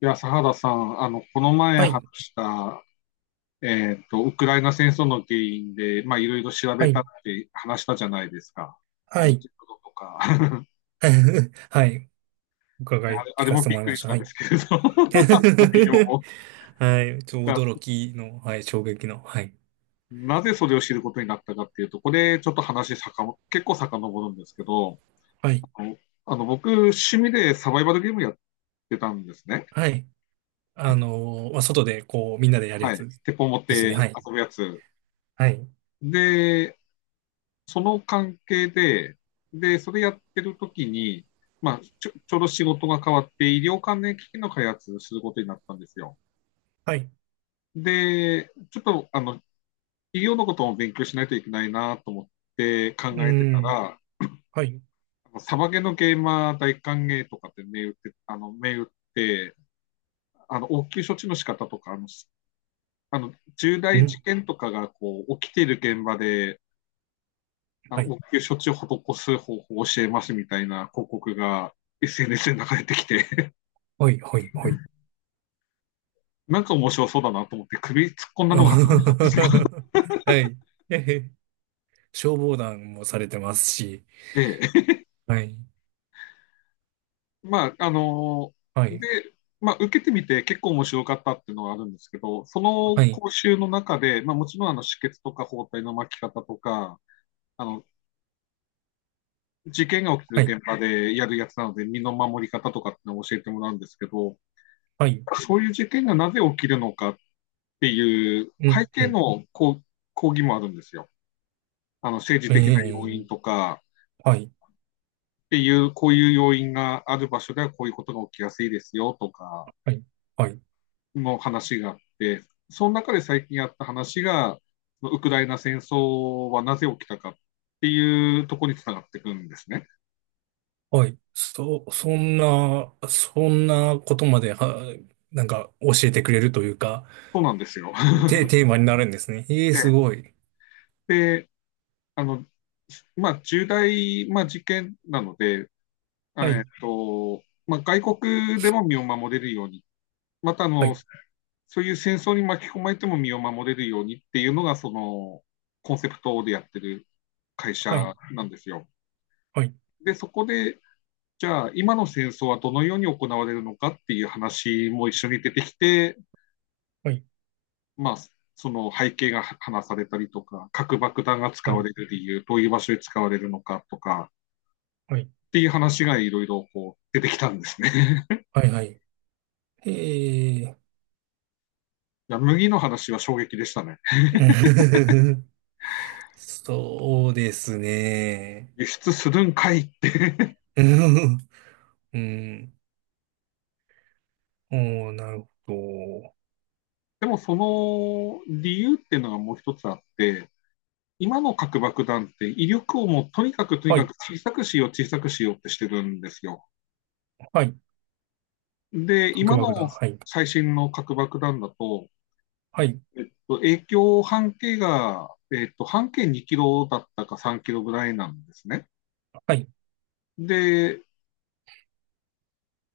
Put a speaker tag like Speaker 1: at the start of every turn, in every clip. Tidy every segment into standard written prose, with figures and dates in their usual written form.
Speaker 1: いや、佐原さん、この前
Speaker 2: は
Speaker 1: 話
Speaker 2: い、
Speaker 1: した、ウクライナ戦争の原因で、いろいろ調
Speaker 2: は
Speaker 1: べたっ
Speaker 2: い、
Speaker 1: て話したじゃないですか。あ
Speaker 2: は
Speaker 1: の、
Speaker 2: い、
Speaker 1: ジェットとか、
Speaker 2: はい、
Speaker 1: ね、
Speaker 2: 伺い
Speaker 1: あ
Speaker 2: 聞
Speaker 1: れ
Speaker 2: かせ
Speaker 1: も
Speaker 2: て
Speaker 1: びっ
Speaker 2: もらい
Speaker 1: く
Speaker 2: ま
Speaker 1: り
Speaker 2: し
Speaker 1: し
Speaker 2: た。
Speaker 1: た
Speaker 2: は
Speaker 1: んで
Speaker 2: い。
Speaker 1: すけれど、内容 も。
Speaker 2: はい、驚
Speaker 1: だ
Speaker 2: きの、はい、衝撃の、はい、
Speaker 1: なぜそれを知ることになったかっていうと、これ、ちょっと話さかも、結構遡るんですけど、
Speaker 2: はい、
Speaker 1: あの、あの僕、趣味でサバイバルゲームやってたんですね。
Speaker 2: はい。まあ、外で、こう、みんなでやるや
Speaker 1: はい。
Speaker 2: つ
Speaker 1: 鉄砲持って
Speaker 2: ですね。
Speaker 1: 遊
Speaker 2: はい、
Speaker 1: ぶやつ。
Speaker 2: はい、
Speaker 1: で、その関係で、で、それやってる時に、ちょうど仕事が変わって、医療関連機器の開発することになったんですよ。
Speaker 2: はい、
Speaker 1: で、ちょっと、医療のことも勉強しないといけないなと思って考
Speaker 2: う
Speaker 1: えてた
Speaker 2: ん、
Speaker 1: ら、
Speaker 2: はい、
Speaker 1: あのサバゲのゲーマー大歓迎とかって銘打って、て、応急処置の仕方とか、あの重
Speaker 2: う
Speaker 1: 大事
Speaker 2: ん、
Speaker 1: 件とかがこう起きている現場であの
Speaker 2: はい、
Speaker 1: 応急処置を施す方法を教えますみたいな広告が SNS で流れてきて、
Speaker 2: はい、はい、はい。
Speaker 1: なんか面白そうだなと思って首突っ込ん だのが始まったんですよ。
Speaker 2: はい。えへ消防団もされてますし、
Speaker 1: ええ。
Speaker 2: はい、
Speaker 1: まあ、あの
Speaker 2: はい、
Speaker 1: で、まあ、受けてみて結構面白かったっていうのがあるんですけど、その
Speaker 2: はい、
Speaker 1: 講習の中で、まあ、もちろんあの止血とか包帯の巻き方とか、あの、事件が起き
Speaker 2: は
Speaker 1: てる
Speaker 2: い、
Speaker 1: 現場でやるやつなので、身の守り方とかってのを教えてもらうんですけど、
Speaker 2: はい、
Speaker 1: そういう事件がなぜ起きるのかっていう
Speaker 2: う
Speaker 1: 背
Speaker 2: ん、う
Speaker 1: 景
Speaker 2: ん、
Speaker 1: の抗議もあるんですよ。あの政治
Speaker 2: え
Speaker 1: 的な要
Speaker 2: え、
Speaker 1: 因とか
Speaker 2: はい。
Speaker 1: っていう、こういう要因がある場所ではこういうことが起きやすいですよとか
Speaker 2: はい。はい。
Speaker 1: の話があって、その中で最近あった話が、ウクライナ戦争はなぜ起きたかっていうところにつながってくるんですね。
Speaker 2: はい。そんなことまで、なんか教えてくれるというか、
Speaker 1: そうなんですよ。
Speaker 2: テーマになるんですね。ええ、すご い。
Speaker 1: で、あの、まあ、まあ、事件なので、
Speaker 2: は
Speaker 1: えっ
Speaker 2: い。
Speaker 1: と、まあ、外国でも身を守れるように、またあ
Speaker 2: は
Speaker 1: の、
Speaker 2: い。
Speaker 1: そういう戦争に巻き込まれても身を守れるようにっていうのが、そのコンセプトでやってる会
Speaker 2: は
Speaker 1: 社
Speaker 2: い。
Speaker 1: なんですよ。
Speaker 2: はい。
Speaker 1: で、そこで、じゃあ今の戦争はどのように行われるのかっていう話も一緒に出てきて、
Speaker 2: はい。
Speaker 1: まあ、その背景が話されたりとか、核爆弾が使
Speaker 2: は
Speaker 1: わ
Speaker 2: い。
Speaker 1: れる理由、どういう場所で使われるのかとか
Speaker 2: はい。
Speaker 1: っていう話がいろいろこう出てきたんですね。
Speaker 2: はい。はい、ええ。
Speaker 1: いや麦の話は衝撃でしたね。
Speaker 2: そうですね。
Speaker 1: 輸出するんかいって。
Speaker 2: うん。うん、おー、なるほど。
Speaker 1: でもその理由っていうのがもう一つあって、今の核爆弾って威力をもうとにかくとに
Speaker 2: は
Speaker 1: かく
Speaker 2: い。
Speaker 1: 小さくしよう、小さくしようってしてるんですよ。
Speaker 2: はい。
Speaker 1: で、
Speaker 2: 核
Speaker 1: 今の
Speaker 2: 爆弾。はい。
Speaker 1: 最新の核爆弾だと、
Speaker 2: はい。
Speaker 1: 影響半径が、半径2キロだったか3キロぐらいなんですね。
Speaker 2: はい。
Speaker 1: で、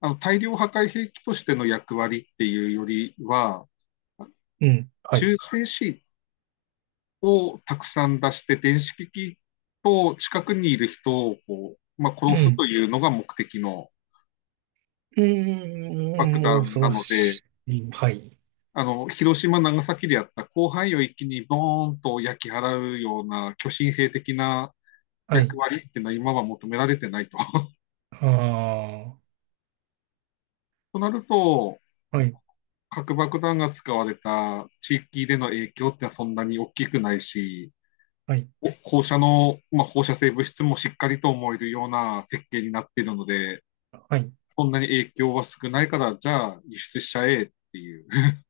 Speaker 1: あの大量破壊兵器としての役割っていうよりは、
Speaker 2: うん。はい。
Speaker 1: 中性子をたくさん出して、電子機器と近くにいる人をこう、まあ、
Speaker 2: う
Speaker 1: 殺す
Speaker 2: ん。
Speaker 1: というのが目的の
Speaker 2: う
Speaker 1: 爆
Speaker 2: ーん、
Speaker 1: 弾
Speaker 2: 恐
Speaker 1: な
Speaker 2: ろ
Speaker 1: ので、
Speaker 2: しい。はい。
Speaker 1: あの、広島、長崎でやった広範囲を一気にボーンと焼き払うような巨神兵的な
Speaker 2: は
Speaker 1: 役
Speaker 2: い。
Speaker 1: 割っていうのは今は求められてないと。
Speaker 2: ああ、
Speaker 1: となると、
Speaker 2: はい。
Speaker 1: 核爆弾が使われた地域での影響ってのはそんなに大きくないし、
Speaker 2: はい。
Speaker 1: 放射の、まあ、放射性物質もしっかりと思えるような設計になっているので、
Speaker 2: はい。
Speaker 1: そんなに影響は少ないから、じゃあ輸出しちゃえっていう、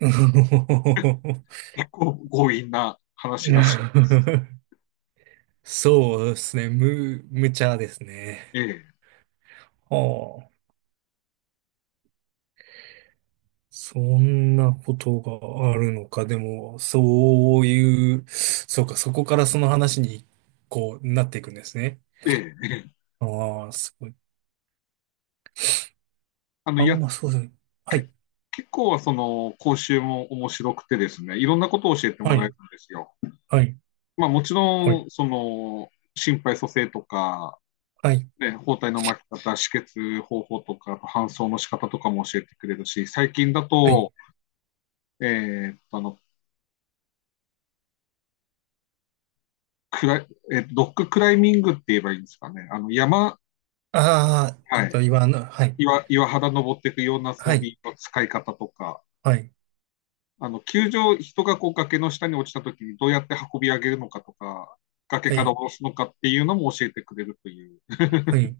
Speaker 1: 結構強引な話だし、
Speaker 2: そうですね。無茶ですね。
Speaker 1: ええ、
Speaker 2: はあ。そんなことがあるのか。でも、そういう、そうか、そこからその話に、こう、なっていくんですね。
Speaker 1: ええ、ええ
Speaker 2: ああ、すごい。
Speaker 1: あの、
Speaker 2: あ
Speaker 1: や
Speaker 2: ん
Speaker 1: っ
Speaker 2: まそうですね。は
Speaker 1: け
Speaker 2: い。
Speaker 1: 結構その講習も面白くてですね、いろんなことを教えて
Speaker 2: は
Speaker 1: もらえる
Speaker 2: い。
Speaker 1: んですよ。
Speaker 2: はい。
Speaker 1: まあもち
Speaker 2: は
Speaker 1: ろん、
Speaker 2: い。
Speaker 1: その、心肺蘇生とか、
Speaker 2: はい。
Speaker 1: ね、包帯の巻き方、止血方法とか、あと搬送の仕方とかも教えてくれるし、最近だ
Speaker 2: はい。
Speaker 1: と、えーっと、あの、クライ、ロッククライミングって言えばいいんですかね。あの、山、
Speaker 2: ああ、え
Speaker 1: は
Speaker 2: っ
Speaker 1: い。
Speaker 2: と、言のはい。
Speaker 1: 岩肌登っていくような
Speaker 2: は
Speaker 1: 装
Speaker 2: い、
Speaker 1: 備の使い方とか、
Speaker 2: はい、
Speaker 1: 人がこう崖の下に落ちた時にどうやって運び上げるのかとか、崖
Speaker 2: は
Speaker 1: から
Speaker 2: い、
Speaker 1: 下ろすのかっていうのも教えてくれるという、
Speaker 2: はい。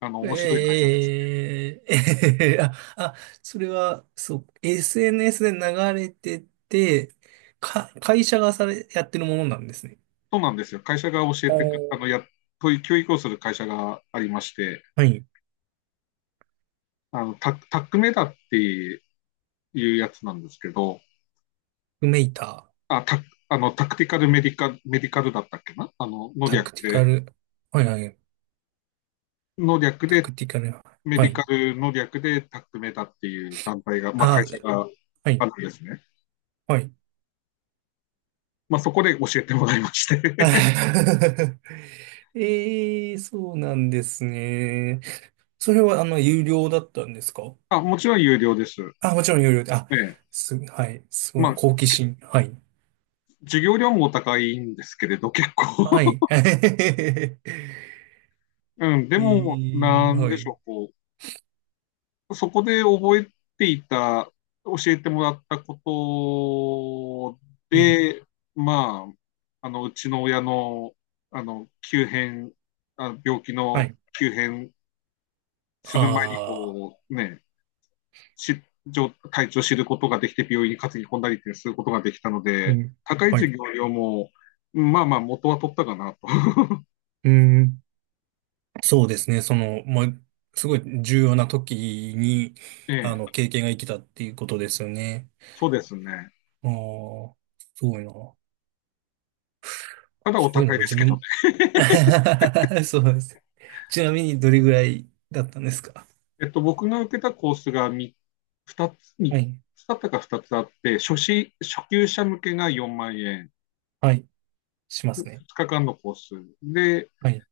Speaker 1: あの、面白い会社でした。
Speaker 2: ええ それは、そう、SNS で流れてて、会社がされ、やってるものなんですね。
Speaker 1: そうなんですよ。会社が教え
Speaker 2: お
Speaker 1: てく、あの、
Speaker 2: ー、
Speaker 1: や、そういう教育をする会社がありまして、
Speaker 2: はい。
Speaker 1: タックメダっていうやつなんですけど、
Speaker 2: クメイター、
Speaker 1: あ、タ、あの、タクティカルメディカ、メディカルだったっけなあの、の
Speaker 2: タ
Speaker 1: 略
Speaker 2: クティカ
Speaker 1: で、
Speaker 2: ル、はいはい、
Speaker 1: の略
Speaker 2: タ
Speaker 1: で、
Speaker 2: クティカル、
Speaker 1: メ
Speaker 2: は
Speaker 1: ディ
Speaker 2: い。
Speaker 1: カルの略でタックメダっていう団体が、まあ、会
Speaker 2: あ、
Speaker 1: 社が
Speaker 2: は
Speaker 1: あ
Speaker 2: い、
Speaker 1: るんですね。
Speaker 2: はい。
Speaker 1: まあ、そこで教えてもらいまして
Speaker 2: ええ、そうなんですね。それは、あの、有料だったんですか？
Speaker 1: あ、もちろん有料です。
Speaker 2: あ、もちろん有料で、あ、
Speaker 1: ええ。
Speaker 2: はい、すご
Speaker 1: ま
Speaker 2: い、
Speaker 1: あ、
Speaker 2: 好奇心。はい。
Speaker 1: 授業料もお高いんですけれど、結構。
Speaker 2: はい。え
Speaker 1: うん、でも、
Speaker 2: い、
Speaker 1: なん
Speaker 2: は
Speaker 1: でしょ
Speaker 2: い。
Speaker 1: う、こう、そこで覚えていた、教えてもらったこと
Speaker 2: うん。
Speaker 1: で、まあ、うちの親の、あの、急変、あ、病気
Speaker 2: は
Speaker 1: の
Speaker 2: い。
Speaker 1: 急変する前に、
Speaker 2: ああ、
Speaker 1: こう、ね、体調を知ることができて、病院に担ぎ込んだりってすることができたの
Speaker 2: う
Speaker 1: で、
Speaker 2: ん。
Speaker 1: 高い
Speaker 2: は
Speaker 1: 授
Speaker 2: い。
Speaker 1: 業料も、まあまあ、元は取ったかなと。
Speaker 2: うん。そうですね。その、まあ、すごい重要な時に、
Speaker 1: え
Speaker 2: あ
Speaker 1: え、
Speaker 2: の、経験が生きたっていうことですよね。
Speaker 1: そうですね。
Speaker 2: ああ、すごいな。
Speaker 1: ただお
Speaker 2: そういう
Speaker 1: 高
Speaker 2: の
Speaker 1: い
Speaker 2: が
Speaker 1: です
Speaker 2: 自
Speaker 1: け
Speaker 2: 分
Speaker 1: どね。
Speaker 2: も、そうなんです。ちなみにどれぐらいだったんですか？
Speaker 1: えっと、僕が受けたコースが2つ、
Speaker 2: は
Speaker 1: 三
Speaker 2: い。
Speaker 1: つだったか2つあって、初級者向けが4万円、
Speaker 2: はい。しますね。
Speaker 1: 2日間のコース。で、
Speaker 2: はい、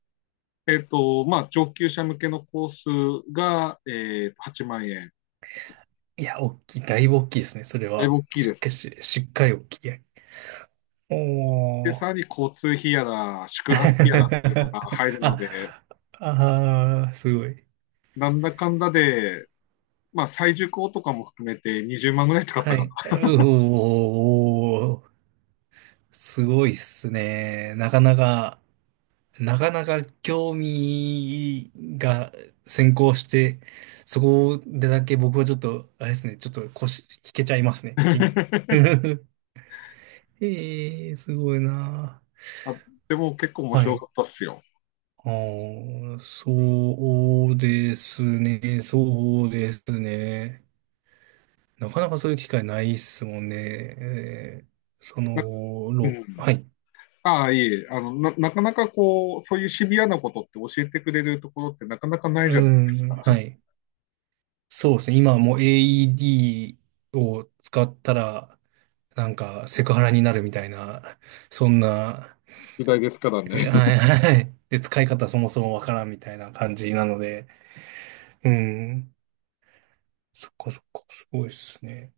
Speaker 1: まあ、上級者向けのコースが、8万円。
Speaker 2: いや、大きい、だいぶ大きいですね、それ
Speaker 1: だいぶ
Speaker 2: は。
Speaker 1: 大きい
Speaker 2: し
Speaker 1: で
Speaker 2: っ
Speaker 1: す
Speaker 2: か
Speaker 1: ね。
Speaker 2: りし、しっかり大きい。お
Speaker 1: で、
Speaker 2: ー。
Speaker 1: さらに交通費やら、宿泊費やらっていうのが入るので、
Speaker 2: あ、あー、すごい。
Speaker 1: なんだかんだで、まあ、再受講とかも含めて20万ぐらい使った
Speaker 2: は
Speaker 1: か
Speaker 2: い。
Speaker 1: な。
Speaker 2: うおー、すごいっすね。なかなか、なかなか興味が先行して、そこでだけ僕はちょっと、あれですね、ちょっと腰引けちゃいますね。き ええー、すごいな。
Speaker 1: あでも結構面
Speaker 2: は
Speaker 1: 白
Speaker 2: い。
Speaker 1: かったっすよ。
Speaker 2: あー、そうですね、そうですね。なかなかそういう機会ないっすもんね。えー、その、
Speaker 1: なう
Speaker 2: ろ、は
Speaker 1: ん。
Speaker 2: い。
Speaker 1: ああ、いえいえ、あの、な、なかなかこう、そういうシビアなことって教えてくれるところってなかなかな
Speaker 2: う
Speaker 1: いじゃないです
Speaker 2: ん、は
Speaker 1: か。
Speaker 2: い。そうですね。今はもう AED を使ったら、なんかセクハラになるみたいな、そんな、
Speaker 1: 時代ですからね。
Speaker 2: え、はいはい。で、使い方そもそもわからんみたいな感じなので、うん。そっかそっか、すごいっすね。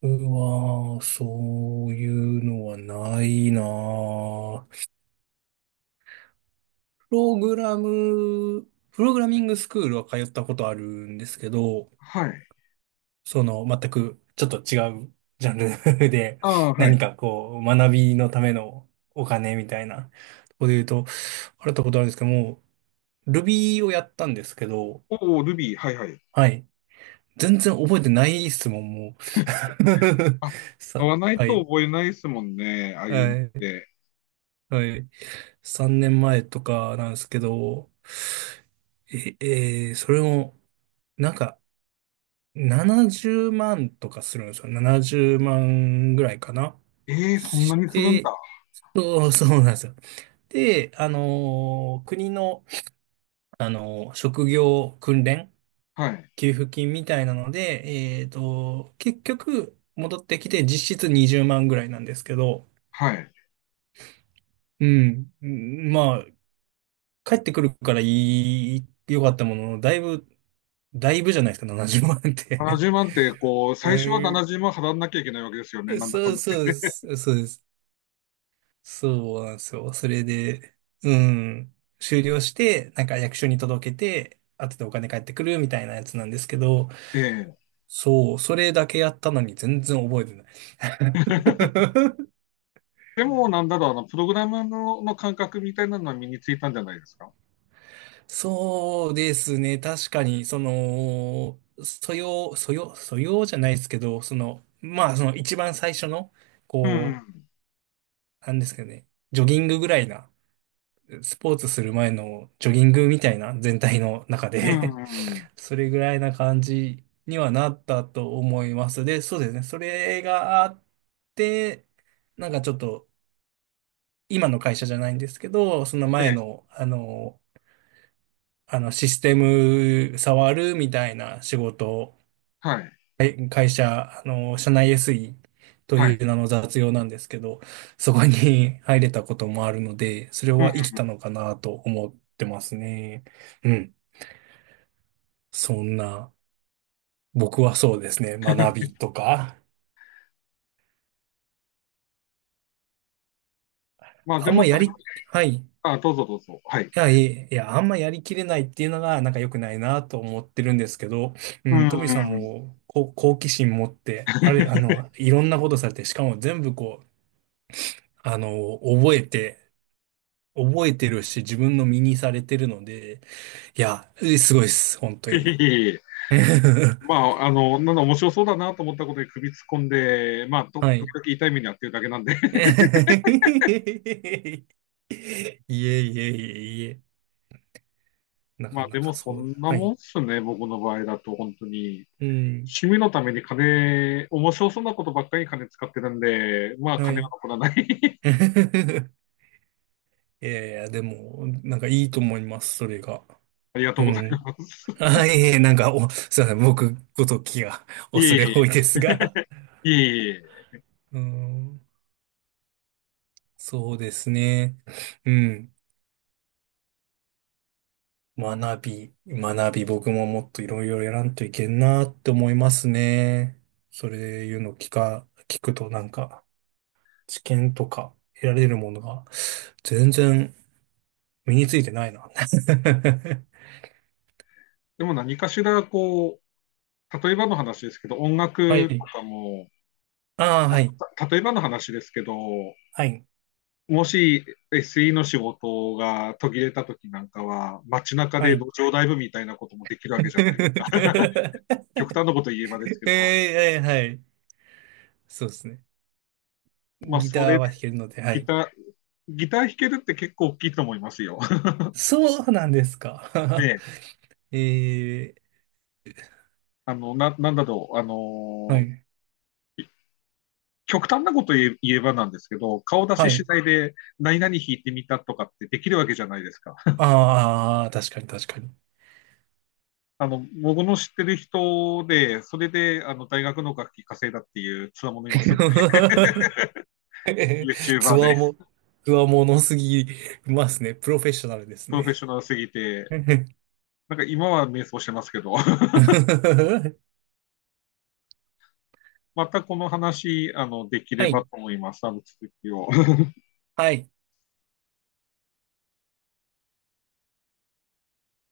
Speaker 2: 僕は、そういうのはないなぁ。プログラミングスクールは通ったことあるんですけど、
Speaker 1: はい。
Speaker 2: その、全くちょっと違うジャンル で、
Speaker 1: ああ、は
Speaker 2: 何
Speaker 1: い。
Speaker 2: かこう、学びのためのお金みたいな、とこで言うと、払ったことあるんですけども、Ruby をやったんですけど、
Speaker 1: おお、ルビー、はいはい。
Speaker 2: はい。全然覚えてない質問もんもう。
Speaker 1: あ、買
Speaker 2: さ、
Speaker 1: わない
Speaker 2: は
Speaker 1: と
Speaker 2: い。
Speaker 1: 覚えないですもんね、ああいうのっ
Speaker 2: はい。
Speaker 1: て。
Speaker 2: はい。3年前とかなんですけど、え、それも、なんか、70万とかするんですよ。70万ぐらいかな。
Speaker 1: ええーそんな
Speaker 2: し
Speaker 1: にするん
Speaker 2: て、
Speaker 1: だ。
Speaker 2: そう、そうなんですよ。で、国の、職業訓練
Speaker 1: はい。
Speaker 2: 給付金みたいなので、えっと、結局、戻ってきて実質20万ぐらいなんですけど、
Speaker 1: はい。
Speaker 2: うん。うん、まあ、帰ってくるから良かったものの、だいぶじゃないですか、70万って。
Speaker 1: 70万って、こう、
Speaker 2: う
Speaker 1: 最初は70万払わなきゃいけないわけですよね、
Speaker 2: ん、
Speaker 1: なんだか
Speaker 2: そ
Speaker 1: ん
Speaker 2: う
Speaker 1: だ。
Speaker 2: そうです。そうです。そうなんですよ。それで、うん、終了して、なんか役所に届けて、後でお金返ってくるみたいなやつなんですけど、
Speaker 1: ええ。
Speaker 2: そう、それだけやったのに全然覚えてない。
Speaker 1: でも、なんだろう、プログラムの、の感覚みたいなのは身についたんじゃないですか。
Speaker 2: そうですね。確かに、その、素養じゃないですけど、その、まあ、その一番最初の、
Speaker 1: う
Speaker 2: こ
Speaker 1: ん。
Speaker 2: う、なんですけどね、ジョギングぐらいな、スポーツする前のジョギングみたいな全体の中
Speaker 1: う
Speaker 2: で
Speaker 1: ん。うん
Speaker 2: それぐらいな感じにはなったと思います。で、そうですね。それがあって、なんかちょっと、今の会社じゃないんですけど、その
Speaker 1: え
Speaker 2: 前
Speaker 1: え。
Speaker 2: の、あの、システム触るみたいな仕事を、
Speaker 1: はい。
Speaker 2: 会社、あの、社内 SE と
Speaker 1: はい。
Speaker 2: いう名の雑用なんですけど、そこに 入れたこともあるので、それ
Speaker 1: うん。
Speaker 2: は生きたのかなと思ってますね。うん。そんな、僕はそうですね、学びとか、
Speaker 1: まあ、
Speaker 2: あ
Speaker 1: で
Speaker 2: ん
Speaker 1: も、
Speaker 2: ま
Speaker 1: そ
Speaker 2: や
Speaker 1: れ、
Speaker 2: り、はい。
Speaker 1: あ、どうぞどうぞ。はい。
Speaker 2: いや、あんまやりきれないっていうのが、なんか良くないなと思ってるんですけど、う
Speaker 1: う
Speaker 2: ん、トミさん
Speaker 1: ん。
Speaker 2: も、こう、好奇心持って、あれ、あの、いろんなことされて、しかも全部こう、あの、覚えてるし、自分の身にされてるので、いや、え、すごいです、本当
Speaker 1: いえ
Speaker 2: に。
Speaker 1: いえいえ まあ、あの、なんだ、面白そうだなと思ったことで首突っ込んで、
Speaker 2: はい。
Speaker 1: 時々痛い目に遭ってるだけなんで。
Speaker 2: いえ いえ、いえいえ、な
Speaker 1: ま
Speaker 2: か
Speaker 1: あ、
Speaker 2: な
Speaker 1: でも、
Speaker 2: か
Speaker 1: そ
Speaker 2: そうだ。
Speaker 1: んな
Speaker 2: は
Speaker 1: もん
Speaker 2: い。
Speaker 1: っすね、僕の場合だと、本当に。
Speaker 2: うん。
Speaker 1: 趣味のために金、面白そうなことばっかりに金使ってるんで、まあ
Speaker 2: は
Speaker 1: 金が
Speaker 2: い。
Speaker 1: 残らない。
Speaker 2: いやいや、でも、なんかいいと思います、それが。
Speaker 1: ありがと
Speaker 2: う
Speaker 1: うござい
Speaker 2: ん。
Speaker 1: ます。
Speaker 2: あ、いえいえ、なんか、お、すいません、僕ごときが
Speaker 1: いえい
Speaker 2: 恐れ多い
Speaker 1: え、
Speaker 2: ですが。
Speaker 1: いえいえ。
Speaker 2: うん、そうですね。うん。学び、学び、僕ももっといろいろやらんといけんなって思いますね。それいうの聞くとなんか、知見とか得られるものが全然身についてないな。
Speaker 1: でも何かしら、こう、例えばの話ですけど、音
Speaker 2: は
Speaker 1: 楽
Speaker 2: い。
Speaker 1: とかも、
Speaker 2: ああ、
Speaker 1: まあ
Speaker 2: はい。
Speaker 1: た例えばの話ですけど、
Speaker 2: はい。
Speaker 1: もし SE の仕事が途切れた時なんかは、街中で
Speaker 2: はい。
Speaker 1: 路上ライブみたいなこともできる わけじゃない。
Speaker 2: え
Speaker 1: 極端なこと言えばですけど、
Speaker 2: え、はいはい。そうですね。
Speaker 1: まあ
Speaker 2: ギ
Speaker 1: そ
Speaker 2: ター
Speaker 1: れ、
Speaker 2: は弾けるので、は
Speaker 1: ギ
Speaker 2: い。
Speaker 1: ター、ギター弾けるって結構大きいと思いますよ。
Speaker 2: そうなんですか。
Speaker 1: ね、
Speaker 2: え
Speaker 1: なんだろう、あ
Speaker 2: ー、は
Speaker 1: の
Speaker 2: い。
Speaker 1: 極端なこと言えばなんですけど、顔出
Speaker 2: は
Speaker 1: しし
Speaker 2: い。
Speaker 1: ないで何々弾いてみたとかってできるわけじゃないですか。
Speaker 2: ああ、確かに確かに。
Speaker 1: あの、僕の知ってる人で、それで、あの、大学の楽器稼いだっていうつわものいますので、
Speaker 2: つ
Speaker 1: YouTuber で、
Speaker 2: わも、つわものすぎますね。プロフェッショナルです
Speaker 1: プロフェッシ
Speaker 2: ね。
Speaker 1: ョナルすぎて、なんか今は瞑想してますけど、またこの話、あの、できれ
Speaker 2: は
Speaker 1: ば
Speaker 2: い。
Speaker 1: と思います。あの、続きを。
Speaker 2: はい。